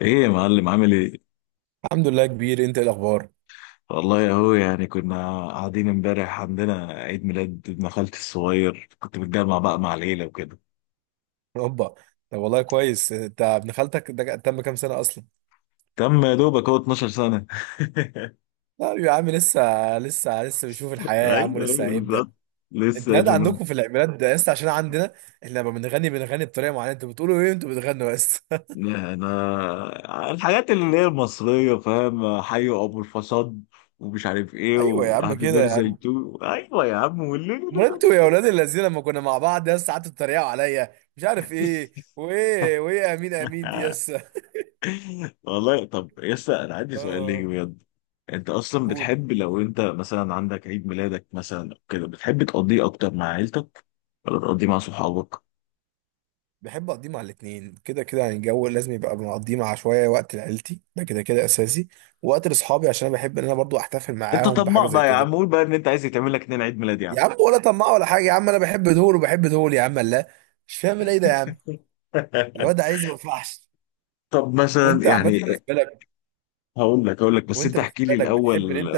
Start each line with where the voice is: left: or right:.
left: ايه يا معلم عامل ايه؟
right: الحمد لله. كبير، انت ايه الاخبار؟
left: والله اهو يعني كنا قاعدين امبارح عندنا عيد ميلاد ابن خالتي الصغير، كنت متجمع بقى مع العيله وكده.
right: اوبا. طب والله كويس. انت ابن خالتك ده تم كام سنه اصلا؟
left: تم يا دوبك هو 12 سنه.
right: لا يا عم لسه. لسه لسه بيشوف الحياه يا عم،
left: ايوه ايوه
right: لسه هيبدا.
left: بالظبط.
right: انت
left: لسه يا
right: هذا
left: جنون.
right: عندكم في العيد ده لسه، عشان عندنا احنا لما بنغني بنغني بطريقه معينه، انتوا بتقولوا ايه؟ انتوا بتغنوا بس؟
left: انا الحاجات اللي هي المصريه فاهم، حيوا ابو الفساد ومش عارف ايه،
right: ايوه يا عم،
left: وهابي
right: كده يا
left: بيرثداي
right: عم.
left: تو، ايوه يا عم والليل.
right: امال انتوا يا اولاد الذين لما كنا مع بعض يس، قعدتوا تتريقوا عليا مش عارف ايه وايه وايه، امين امين دي يس.
left: والله طب يسا انا عندي سؤال ليك
right: اه،
left: بجد. انت اصلا
right: قول.
left: بتحب لو انت مثلا عندك عيد ميلادك مثلا أو كده، بتحب تقضيه اكتر مع عيلتك ولا تقضيه مع صحابك؟
right: بحب اقضيه مع الاتنين، كده كده يعني الجو لازم يبقى. بنقضيه مع شويه، وقت لعيلتي ده كده كده اساسي، وقت لاصحابي عشان انا بحب ان انا برضو احتفل
left: انت
right: معاهم
left: طماع
right: بحاجه زي
left: بقى يا
right: كده.
left: عم، قول بقى ان انت عايز يتعمل لك اتنين عيد ميلاد يا عم.
right: يا عم ولا طماع ولا حاجه يا عم، انا بحب دول وبحب دول يا عم، لا. مش فاهم ايه ده يا عم. الواد عايز ما ينفعش.
left: طب مثلا
right: وانت عملت
left: يعني.
right: بالنسبه لك؟
left: هقول لك بس
right: وانت
left: انت احكي لي
right: بالنسبه لك
left: الاول.
right: بتحب ان انت؟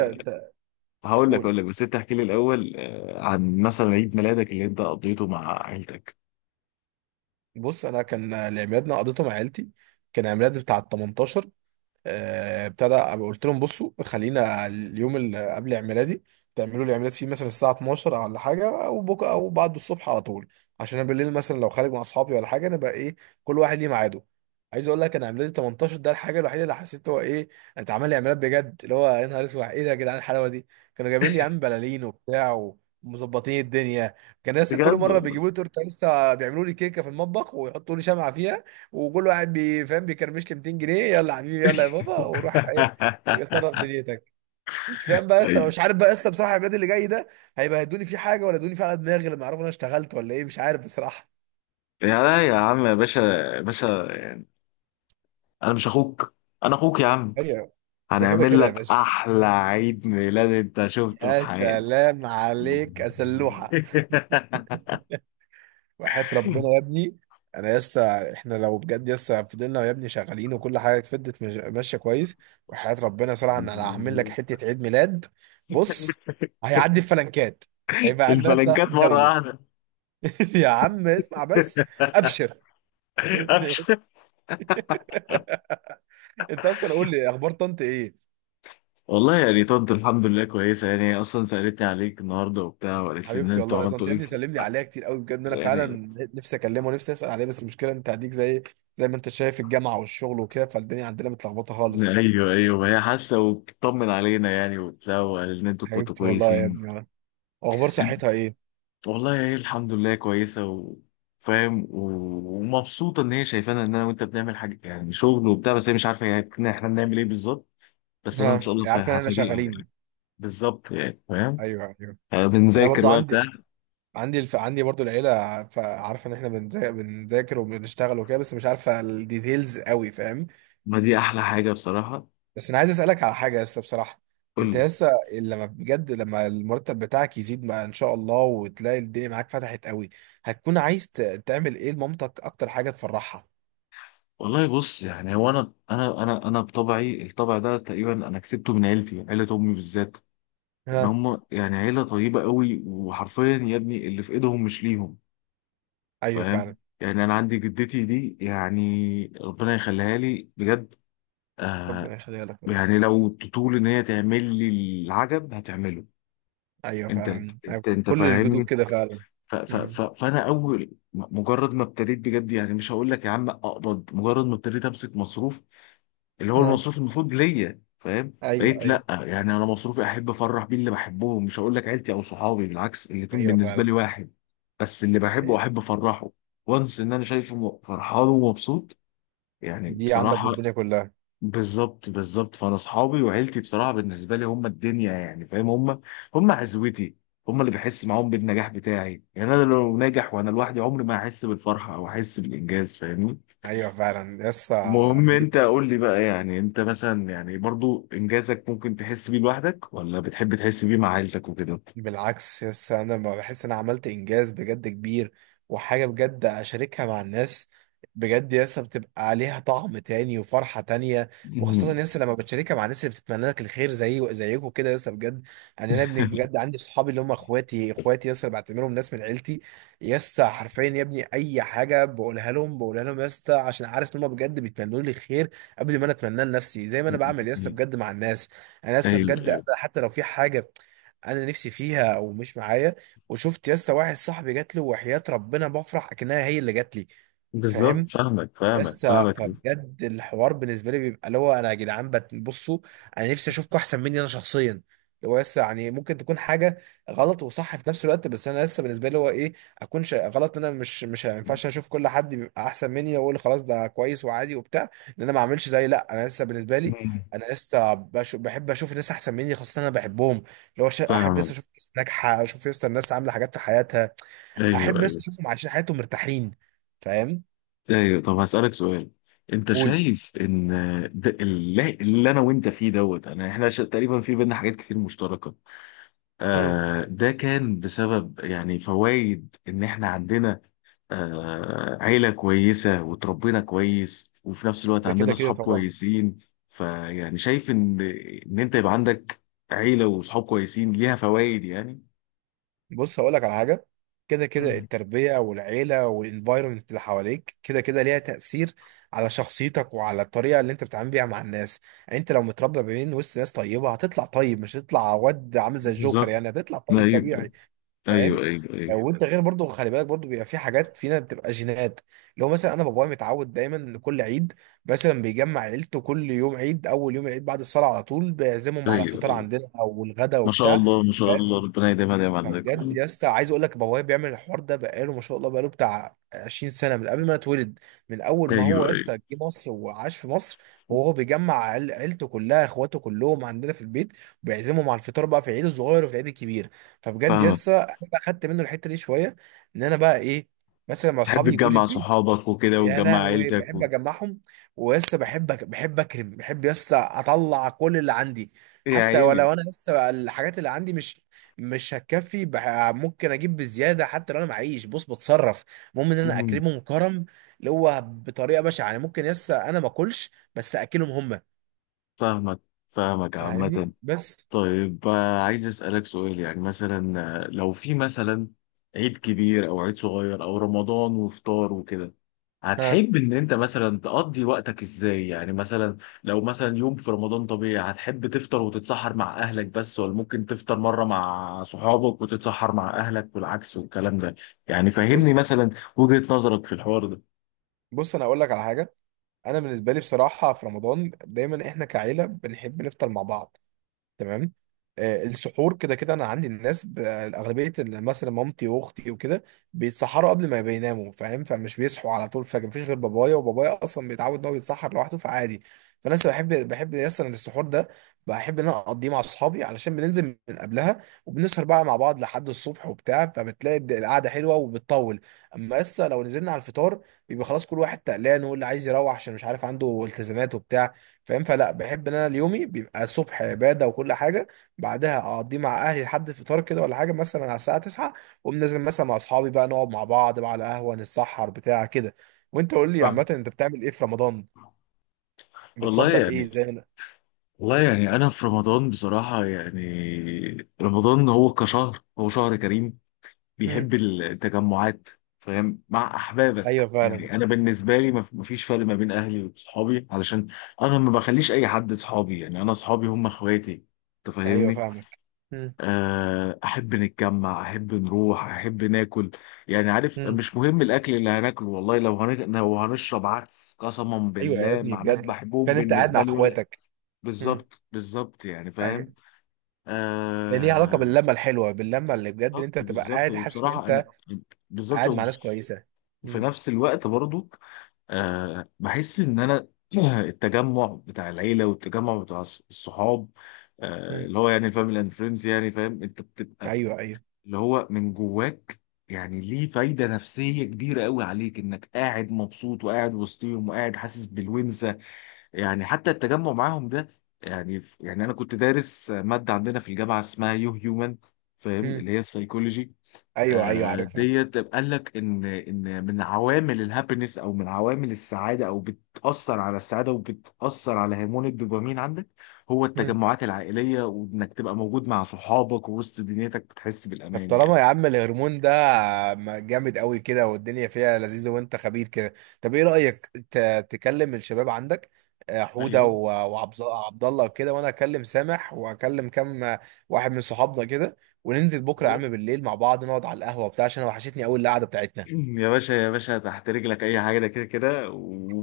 left: هقول لك
right: تقول.
left: هقول لك بس انت احكي لي الاول. عن مثلا عيد ميلادك اللي انت قضيته مع عيلتك.
right: بص، انا كان لعيادنا قضيته مع عيلتي. كان عيد ميلادي بتاع ال 18. ابتدى أبقى قلت لهم بصوا خلينا اليوم اللي قبل عيد ميلادي تعملوا لي عيد ميلاد فيه، مثلا الساعه 12 او ولا حاجه، او بكره او بعد الصبح على طول، عشان انا بالليل مثلا لو خارج مع اصحابي ولا حاجه نبقى ايه، كل واحد ليه ميعاده. عايز اقول لك انا عيد ميلادي 18 ده، الحاجه الوحيده اللي حسيت هو ايه، اتعمل لي عيد ميلاد بجد اللي هو يا نهار اسود، ايه ده يا جدعان الحلاوه دي؟ كانوا جايبين لي يا عم بلالين وبتاع، ومظبطين الدنيا. كان لسه كل
left: بجد
right: مره
left: والله.
right: بيجيبوا لي تورته، لسه بيعملوا لي كيكه في المطبخ ويحطوا لي شمعه، وكل واحد فاهم بيكرمش لي 200 جنيه، يلا يا حبيبي يلا يا بابا وروح ايه، اتصرف دنيتك. مش فاهم بقى لسه،
left: أي.
right: مش عارف بقى لسه بصراحه البلاد اللي جاي ده هيبهدوني فيه حاجه ولا يدوني فيه على دماغي لما يعرفوا انا اشتغلت ولا ايه، مش عارف بصراحه.
left: يا لا يا عم يا باشا. يا باشا. انا مش اخوك. انا اخوك يا عم.
right: ايوه. ده كده
left: هنعمل
right: كده يا
left: لك
right: باشا.
left: احلى عيد ميلاد انت شفته في
right: يا
left: حياتك.
right: سلام عليك يا سلوحه. وحياة ربنا يا ابني، انا لسه، احنا لو بجد لسه فضلنا يا ابني شغالين وكل حاجه اتفضت ماشيه كويس، وحياة ربنا صراحه ان انا هعمل لك حته عيد ميلاد. بص، هيعدي الفلنكات، هيبقى عيد ميلاد صلاح
left: الفلنكات مره
right: الدولي.
left: واحده.
right: يا عم اسمع بس. ابشر. انت اصلا قول لي اخبار طنط ايه.
left: والله يعني طنط الحمد لله كويسه، يعني هي اصلا سالتني عليك النهارده وبتاع، وقالت لي ان
right: حبيبتي
left: انتوا
right: والله
left: عملتوا
right: طنط، يا
left: ايه
right: ابني سلم لي عليها كتير قوي، بجد انا
left: يعني.
right: فعلا نفسي اكلمه ونفسي اسال عليه، بس المشكله انت هديك، زي ما انت شايف الجامعه والشغل وكده، فالدنيا عندنا متلخبطه خالص.
left: ايوه ايوه، هي حاسه وبتطمن علينا يعني وبتاع، وقالت ان انتوا كنتوا
right: حبيبتي والله يا
left: كويسين.
right: ابني. اخبار صحتها ايه؟
left: والله هي الحمد لله كويسة. وفاهم ومبسوطة إن هي شايفانا إن أنا وأنت بنعمل حاجة يعني، شغل وبتاع، بس هي مش عارفة يعني إن إحنا بنعمل إيه بالظبط. بس أنا إن
right: ها،
left: شاء الله
right: عارف ان احنا
left: هفاجئها يعني.
right: شغالين.
left: بالظبط يعني، فاهم.
right: ايوه ايوه. انا
left: بنذاكر
right: برضو
left: بقى بتاع.
right: عندي، عندي برضو العيله، فعارفه ان احنا بنذاكر وبنشتغل وكده، بس مش عارفه الديتيلز قوي، فاهم؟
left: ما دي أحلى حاجة بصراحة.
right: بس انا عايز اسالك على حاجه لسه بصراحه.
left: قول
right: انت
left: لي.
right: لسه لما بجد لما المرتب بتاعك يزيد بقى ان شاء الله وتلاقي الدنيا معاك فتحت قوي، هتكون عايز تعمل ايه لمامتك اكتر حاجه تفرحها؟
left: والله بص، يعني هو أنا بطبعي، الطبع ده تقريبا أنا كسبته من عيلتي، عيلة أمي بالذات. إن
right: ها.
left: هم يعني عيلة طيبة قوي، وحرفيا يا ابني اللي في إيدهم مش ليهم.
right: ايوه
left: فاهم.
right: فعلا.
left: يعني انا عندي جدتي دي يعني، ربنا يخليها لي بجد.
right: ربنا
left: آه.
right: يخليها لك يا رب.
left: يعني لو تطول ان هي تعمل لي العجب هتعمله.
right: ايوه
left: انت
right: فعلا.
left: انت
right: أيوة،
left: انت
right: كل الجدود
left: فاهمني.
right: كده فعلا.
left: ف ف
right: مم.
left: ف فانا اول مجرد ما ابتديت بجد، يعني مش هقول لك يا عم اقبض، مجرد ما ابتديت امسك مصروف، اللي هو
right: اه.
left: المصروف المفروض ليا، فاهم؟
right: ايوه
left: بقيت
right: ايوه.
left: لا يعني انا مصروفي احب افرح بيه اللي بحبهم، مش هقول لك عيلتي او صحابي، بالعكس الاتنين
right: ايوه
left: بالنسبه
right: فعلا.
left: لي واحد. بس اللي بحبه
right: ايوه،
left: احب افرحه وانس ان انا شايفه فرحان ومبسوط، يعني
right: دي عندك
left: بصراحه.
right: بالدنيا كلها.
left: بالظبط بالظبط، فانا اصحابي وعيلتي بصراحه بالنسبه لي هم الدنيا، يعني فاهم، هم هم عزوتي، هم اللي بحس معاهم بالنجاح بتاعي. يعني انا لو ناجح وانا لوحدي عمري ما هحس بالفرحه او احس بالانجاز، فاهمني؟
right: ايوه فعلا يسا
left: المهم
right: دي.
left: انت قول لي بقى، يعني انت مثلا يعني برضو انجازك ممكن تحس بيه لوحدك، ولا بتحب تحس بيه مع عيلتك وكده؟
right: بالعكس يس، انا ما بحس ان انا عملت انجاز بجد كبير وحاجه بجد اشاركها مع الناس، بجد يس بتبقى عليها طعم تاني وفرحه تانية،
left: مم.
right: وخاصه يس لما بتشاركها مع الناس اللي بتتمنى لك الخير، زي زيكم كده يس بجد. يعني انا ابني بجد عندي صحابي اللي هم اخواتي، اخواتي يس بعتبرهم ناس من عيلتي، يس حرفيا يا ابني اي حاجه بقولها لهم يس عشان عارف ان هم بجد بيتمنوا لي الخير قبل ما انا اتمناه لنفسي، زي ما انا بعمل يس بجد مع الناس. انا لسه
left: ايوه
right: بجد
left: ايوه،
right: حتى لو في حاجه انا نفسي فيها او مش معايا وشفت يا اسطى واحد صاحبي جات له، وحياة ربنا بفرح اكنها هي اللي جات لي.
left: بالظبط
right: فاهم؟
left: فاهمك فاهمك
right: يس
left: فاهمك.
right: فبجد الحوار بالنسبه لي بيبقى اللي هو انا، يا جدعان بصوا، انا نفسي اشوفكم احسن مني انا شخصيا، اللي هو يس يعني ممكن تكون حاجه غلط وصح في نفس الوقت، بس انا لسه بالنسبه لي هو ايه، اكون غلط، إن انا مش ما ينفعش اشوف كل حد بيبقى احسن مني واقول خلاص ده كويس وعادي وبتاع، ان انا ما اعملش زي، لا، انا لسه بالنسبه لي،
left: مم.
right: انا لسه بحب اشوف الناس احسن مني، خاصه انا بحبهم، اللي هو احب
left: فاهمك.
right: لسه اشوف ناس ناجحه، اشوف لسه الناس عامله حاجات في حياتها،
left: ايوه
right: احب لسه
left: ايوه
right: اشوفهم عايشين حياتهم مرتاحين. فاهم؟
left: ايوه. طب هسألك سؤال. انت
right: قول.
left: شايف ان ده اللي انا وانت فيه دوت يعني احنا ش- تقريبا في بينا حاجات كتير مشتركة. آه ده كان بسبب يعني فوائد ان احنا عندنا عيلة كويسة وتربينا كويس، وفي نفس الوقت
right: ده
left: عندنا
right: كده كده
left: صحاب
right: طبعا.
left: كويسين. فيعني شايف إن أنت يبقى عندك عيلة وصحاب كويسين، ليها فوائد يعني.
right: بص هقول لك على حاجه. كده كده
left: مم.
right: التربيه والعيله والانفايرمنت اللي حواليك كده كده ليها تاثير على شخصيتك وعلى الطريقه اللي انت بتتعامل بيها مع الناس. يعني انت لو متربى بين وسط ناس طيبه هتطلع طيب، مش هتطلع واد عامل زي الجوكر،
left: بالظبط.
right: يعني هتطلع طيب
left: أيوه
right: طبيعي. فاهم؟
left: أيوه أيوه أيوه
right: وانت غير برضو، خلي بالك برضو بيبقى في حاجات فينا بتبقى جينات. لو مثلا انا بابايا متعود دايما ان كل عيد مثلا بيجمع عيلته، كل يوم عيد اول يوم العيد بعد الصلاه على طول بيعزمهم على
left: أيوه
right: الفطار
left: أيوه.
right: عندنا او الغدا
left: ما شاء
right: وبتاع.
left: الله ما شاء الله، ربنا يديمها دايما عليك.
right: بجد
left: أيوه
right: يا اسطى عايز اقول لك بابايا بيعمل الحوار ده بقاله ما شاء الله، بقاله بتاع 20 سنه من قبل ما أنا اتولد، من اول ما هو
left: أيوه
right: يا اسطى جه مصر وعاش في مصر، وهو بيجمع عيلته كلها، اخواته كلهم عندنا في البيت وبيعزمهم على الفطار بقى في العيد الصغير وفي العيد الكبير. فبجد يا
left: فاهمك.
right: اسطى انا بقى خدت منه الحته دي شويه، ان انا بقى ايه، مثلا مع
left: تحب
right: اصحابي يجوا لي.
left: تجمع صحابك وكده
right: يا
left: وتجمع
right: لهوي
left: عيلتك
right: بحب
left: و...
right: اجمعهم، ولسه بحب اكرم، بحب لسه اطلع كل اللي عندي.
left: يا
right: حتى
left: عيني.
right: ولو انا لسه الحاجات اللي عندي مش، هتكفي ممكن اجيب بزياده، حتى لو انا معيش بص بتصرف، المهم ان انا
left: مم.
right: اكرمهم كرم اللي هو بطريقه بشعه، يعني ممكن لسه انا ما اكلش بس اكلهم هم.
left: فاهمك فاهمك عامة.
right: فاهمني؟ بس.
left: طيب، عايز أسألك سؤال، يعني مثلا، لو في مثلا عيد كبير أو عيد صغير أو رمضان وفطار وكده،
right: ها.
left: هتحب إن أنت مثلا تقضي وقتك إزاي يعني؟ مثلا لو مثلا يوم في رمضان طبيعي، هتحب تفطر وتتسحر مع أهلك بس، ولا ممكن تفطر مرة مع صحابك وتتسحر مع أهلك والعكس والكلام ده؟ يعني فهمني
right: بص.
left: مثلا وجهة نظرك في الحوار ده.
right: انا اقول لك على حاجه. انا بالنسبه لي بصراحه في رمضان دايما احنا كعيله بنحب نفطر مع بعض، تمام؟ السحور كده كده انا عندي الناس اغلبيه مثلا مامتي واختي وكده بيتسحروا قبل ما بيناموا، فاهم؟ فمش بيصحوا على طول فجاه، مفيش غير بابايا، وبابايا اصلا بيتعود ان هو يتسحر لوحده فعادي. فانا لسه بحب مثلا السحور ده بحب ان انا اقضيه مع اصحابي، علشان بننزل من قبلها وبنسهر بقى مع بعض لحد الصبح وبتاع، فبتلاقي القعده حلوه وبتطول. اما لسه لو نزلنا على الفطار بيبقى خلاص كل واحد تقلان، واللي عايز يروح عشان مش عارف عنده التزامات وبتاع، فاهم؟ فلا، بحب ان انا اليومي بيبقى الصبح عباده وكل حاجه، بعدها اقضيه مع اهلي لحد الفطار كده ولا حاجه، مثلا على الساعه 9 واقوم نازل مثلا مع اصحابي بقى، نقعد مع بعض بقى على قهوه نتسحر بتاع كده. وانت قول لي عامه
left: فاهم.
right: انت بتعمل ايه في رمضان؟
left: والله
right: بتفضل ايه
left: يعني.
right: زي ما؟
left: والله يعني انا في رمضان بصراحه، يعني رمضان هو شهر كريم،
right: مم.
left: بيحب التجمعات. فاهم مع
right: ايوه
left: احبابك.
right: فعلا.
left: يعني انا بالنسبه لي مفيش فرق ما بين اهلي وصحابي، علشان انا ما بخليش اي حد صحابي، يعني انا صحابي هم اخواتي. انت
right: ايوه
left: فاهمني.
right: فاهمك. مم.
left: احب نتجمع احب نروح احب ناكل، يعني عارف
right: مم.
left: مش مهم الاكل اللي هناكله. والله لو لو هنشرب عدس قسما
right: ايوه يا
left: بالله
right: ابني
left: مع ناس
right: بجد.
left: بحبهم
right: كان انت قاعد مع
left: بالنسبه لي، ولا
right: اخواتك. مم.
left: بالظبط بالظبط يعني
right: ايوه.
left: فاهم.
right: ده ليه علاقه
left: آه
right: باللمه الحلوه، باللمه اللي بجد ان انت
left: بالظبط
right: تبقى
left: بالظبط
right: قاعد حاسس ان
left: وبصراحه
right: انت
left: انا بالظبط.
right: قاعد مع ناس كويسه.
left: وفي
right: مم.
left: نفس الوقت برضو، بحس ان انا التجمع بتاع العيله والتجمع بتاع الصحاب،
right: مم.
left: اللي هو يعني الفاميلي اند فريندز يعني، فاهم انت بتبقى
right: ايوه ايوه.
left: اللي هو من جواك، يعني ليه فايده نفسيه كبيره قوي عليك، انك قاعد مبسوط وقاعد وسطيهم وقاعد حاسس بالونسه. يعني حتى التجمع معاهم ده، يعني انا كنت دارس ماده عندنا في الجامعه اسمها يو هيومن، فاهم اللي هي السايكولوجي.
right: ايوه ايوه عارفها.
left: ديت قال لك ان من عوامل الهابينس او من عوامل السعاده، او بتاثر على السعاده وبتاثر على هرمون الدوبامين عندك، هو
right: مم.
left: التجمعات العائليه، وانك تبقى موجود مع صحابك ووسط دنيتك بتحس
right: طب
left: بالامان
right: طالما
left: يعني.
right: يا عم الهرمون ده جامد قوي كده والدنيا فيها لذيذة وانت خبير كده، طب ايه رأيك تكلم الشباب عندك، حودة
left: ايوه.
right: عبد الله وكده، وانا اكلم سامح واكلم كام واحد من صحابنا كده، وننزل بكرة يا
left: أيوة.
right: عم بالليل مع بعض، نقعد على القهوة بتاع، عشان أنا وحشتني قوي القعدة بتاعتنا.
left: يا باشا يا باشا، تحت رجلك اي حاجه، ده كده كده،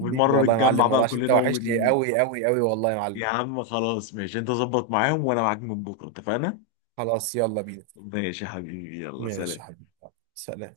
right: حبيبي والله يا
left: نتجمع
right: معلم،
left: بقى
right: والله عشان انت
left: كلنا
right: وحشني قوي قوي قوي والله يا معلم.
left: يا عم خلاص، ماشي، انت ظبط معاهم وانا معاك من بكره، اتفقنا.
right: خلاص يلا بينا.
left: ماشي يا حبيبي، يلا
right: ماشي
left: سلام.
right: يا حبيبي، سلام.